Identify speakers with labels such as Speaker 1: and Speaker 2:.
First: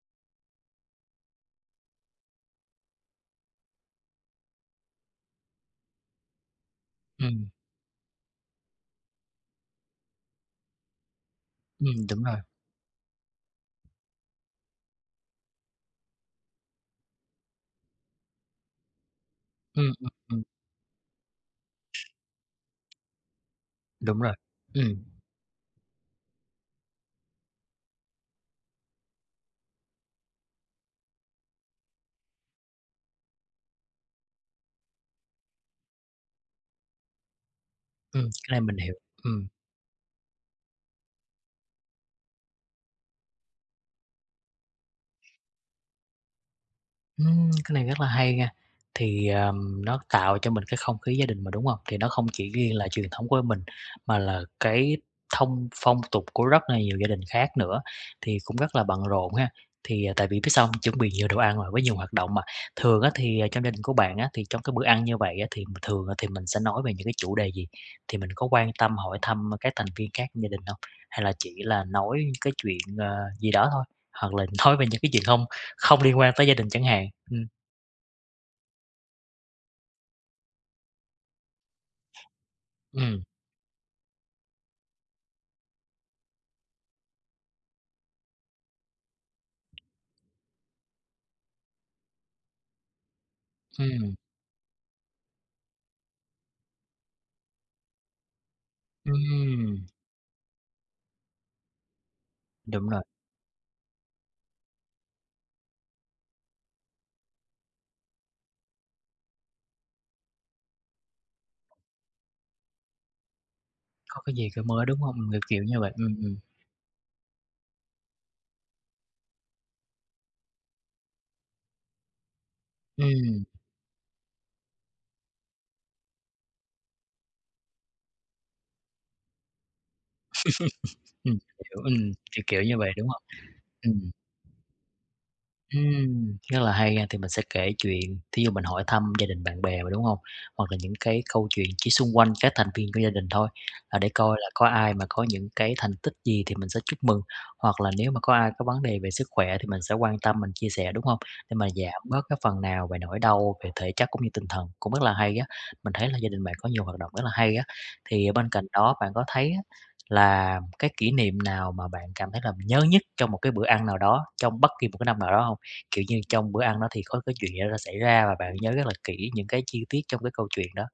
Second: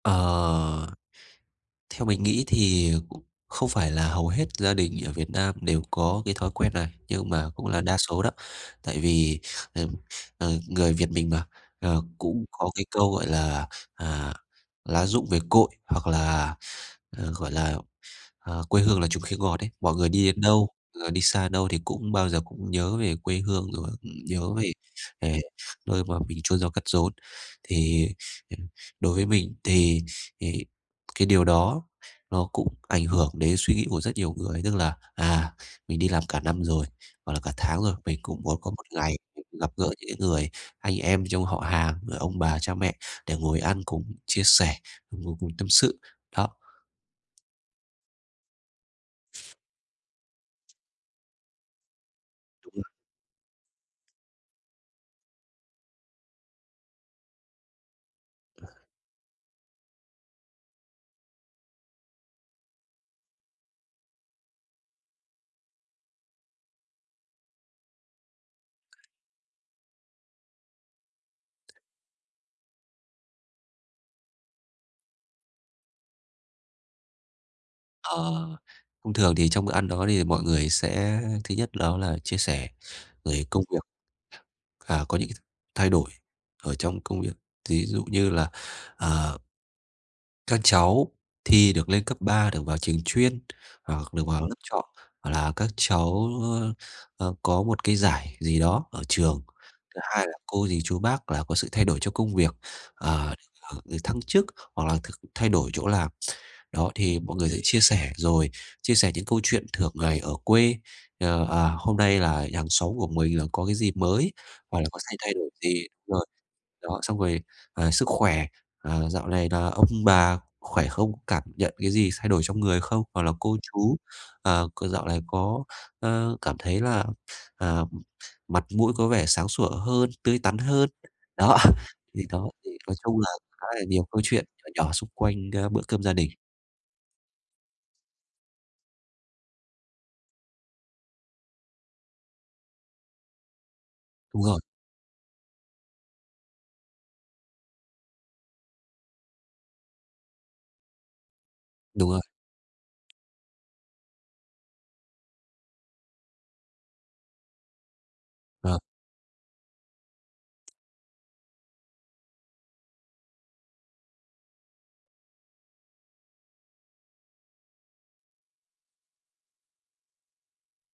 Speaker 1: Ờ. Theo mình nghĩ thì cũng không phải là hầu hết gia đình ở Việt Nam đều có cái thói quen này, nhưng
Speaker 2: Ừm.
Speaker 1: mà cũng là đa số đó, tại vì ờm, ờ, người Việt mình mà, ờ,
Speaker 2: Ừm, đúng rồi.
Speaker 1: cũng có cái câu, gọi là, à, "Lá rụng về cội", hoặc là, ờ, gọi là, ờ, "Quê hương là chùm khế ngọt" ấy,
Speaker 2: Ừm,
Speaker 1: mọi người
Speaker 2: ừm,
Speaker 1: đi đến
Speaker 2: ừm.
Speaker 1: đâu, người đi xa đến đâu thì cũng bao giờ cũng nhớ về quê hương, rồi
Speaker 2: Đúng rồi.
Speaker 1: nhớ về
Speaker 2: Ừm.
Speaker 1: về nơi mà mình chôn nhau cắt rốn. Thì, ừm, đối với mình thì thì cái điều đó nó cũng ảnh hưởng đến suy nghĩ của rất nhiều người, tức là, à, mình đi làm cả năm rồi, hoặc là cả tháng rồi, mình
Speaker 2: Ừm,
Speaker 1: cũng
Speaker 2: cái
Speaker 1: muốn
Speaker 2: này
Speaker 1: có
Speaker 2: mình
Speaker 1: một
Speaker 2: hiểu,
Speaker 1: ngày được
Speaker 2: ừm.
Speaker 1: gặp gỡ những cái người anh em trong họ hàng, rồi ông bà cha mẹ để ngồi ăn cùng chia sẻ, ngồi cùng tâm sự, đó.
Speaker 2: Ừm, cái này rất là hay nghe, thì, ờm, nó tạo cho mình cái không khí gia đình mà, đúng hông? Thì nó không chỉ
Speaker 1: Đúng
Speaker 2: riêng là
Speaker 1: rồi.
Speaker 2: truyền thống của mình, mà là cái thông phong tục của rất là nhiều gia đình khác nữa, thì cũng rất là bận rộn ha, thì, à tại vì biết sao hông? Chuẩn bị nhiều đồ ăn rồi, với nhiều hoạt động mà, thường á thì, ờ, trong gia đình của bạn á, thì trong cái bữa ăn như vậy á thì thường thì mình sẽ nói về những cái chủ đề gì? Thì mình có quan tâm hỏi thăm các thành viên khác trong gia đình hông? Hay là chỉ là nói cái chuyện, ờ, gì đó thôi, hoặc là nói về những cái chuyện hông không liên quan tới gia đình chẳng hạn, ừm.
Speaker 1: Ờ, thông thường thì trong bữa ăn đó thì mọi người sẽ, thứ nhất đó là chia sẻ
Speaker 2: Ừm.
Speaker 1: về công việc, à, có những cái thay đổi ở trong công việc, ví dụ như là, à các cháu thi được lên cấp 3, được vào trường chuyên, hoặc
Speaker 2: Ừm.
Speaker 1: được vào lớp chọn, gọi là, các cháu, ơ, ơ, có một cái giải gì đó ở trường,
Speaker 2: Ừm.
Speaker 1: thứ hai là cô dì chú bác là có sự thay đổi cho công việc,
Speaker 2: Đúng rồi.
Speaker 1: à, ờ, được thăng chức hoặc là th thay đổi chỗ làm. Đó, thì mọi người sẽ chia sẻ, rồi, chia sẻ những câu chuyện thường ngày ở quê, ờ, à, hôm nay là hàng xóm của mình là có cái gì
Speaker 2: Có
Speaker 1: mới,
Speaker 2: cái gì cái
Speaker 1: hoặc
Speaker 2: mới,
Speaker 1: là
Speaker 2: đúng
Speaker 1: có xay
Speaker 2: hông?
Speaker 1: thay
Speaker 2: Ng
Speaker 1: đổi
Speaker 2: kiểu như
Speaker 1: gì
Speaker 2: vậy,
Speaker 1: đúng
Speaker 2: ừm,
Speaker 1: rồi.
Speaker 2: ừm.
Speaker 1: Đó, xong rồi, ờ, sức khỏe, ờ, dạo này là ông bà khỏe không, cảm nhận cái gì thay đổi trong người không, hoặc là
Speaker 2: Ừm.
Speaker 1: cô chú, ờ, c dạo này có, ờ, cảm thấy là, à, mặt mũi có vẻ sáng sủa hơn, tươi tắn hơn,
Speaker 2: Ừm, mình
Speaker 1: đó.
Speaker 2: hiểu, ừm,
Speaker 1: Thì
Speaker 2: kiểu
Speaker 1: đó,
Speaker 2: kiểu
Speaker 1: thì
Speaker 2: như vậy,
Speaker 1: nói
Speaker 2: đúng
Speaker 1: chung
Speaker 2: hông?
Speaker 1: là khá là nhiều
Speaker 2: Ừm.
Speaker 1: câu chuyện nhỏ nhỏ xung quanh đá bữa cơm gia đình.
Speaker 2: Ừm, rất là hay ha, thì mình sẽ kể chuyện, thí dụ mình hỏi thăm gia đình bạn bè mà, đúng hông? Hoặc là những cái câu chuyện chỉ xung quanh các thành viên của gia đình thôi, à, để coi
Speaker 1: Đúng
Speaker 2: là
Speaker 1: rồi.
Speaker 2: có ai mà có những cái thành tích gì thì mình sẽ chúc mừng, hoặc là nếu mà có ai có vấn đề về sức khỏe thì mình sẽ quan tâm, mình chia sẻ, đúng hông? Để mà giảm
Speaker 1: Đúng
Speaker 2: bớt
Speaker 1: rồi.
Speaker 2: cái phần nào về nỗi đau về thể chất cũng như tinh thần, cũng rất là hay á, mình thấy là gia đình bạn có nhiều hoạt động rất là hay á. Thì, ở, bên cạnh
Speaker 1: Vâng.
Speaker 2: đó bạn có thấy á là cái kỷ niệm nào mà bạn cảm thấy là nhớ nhất trong một cái bữa ăn nào đó, trong bất kỳ một cái năm nào đó hông? Kiểu như, trong bữa ăn đó thì có cái chuyện gì đó xảy ra và bạn nhớ rất là kỹ những cái chi tiết trong cái câu chuyện đó.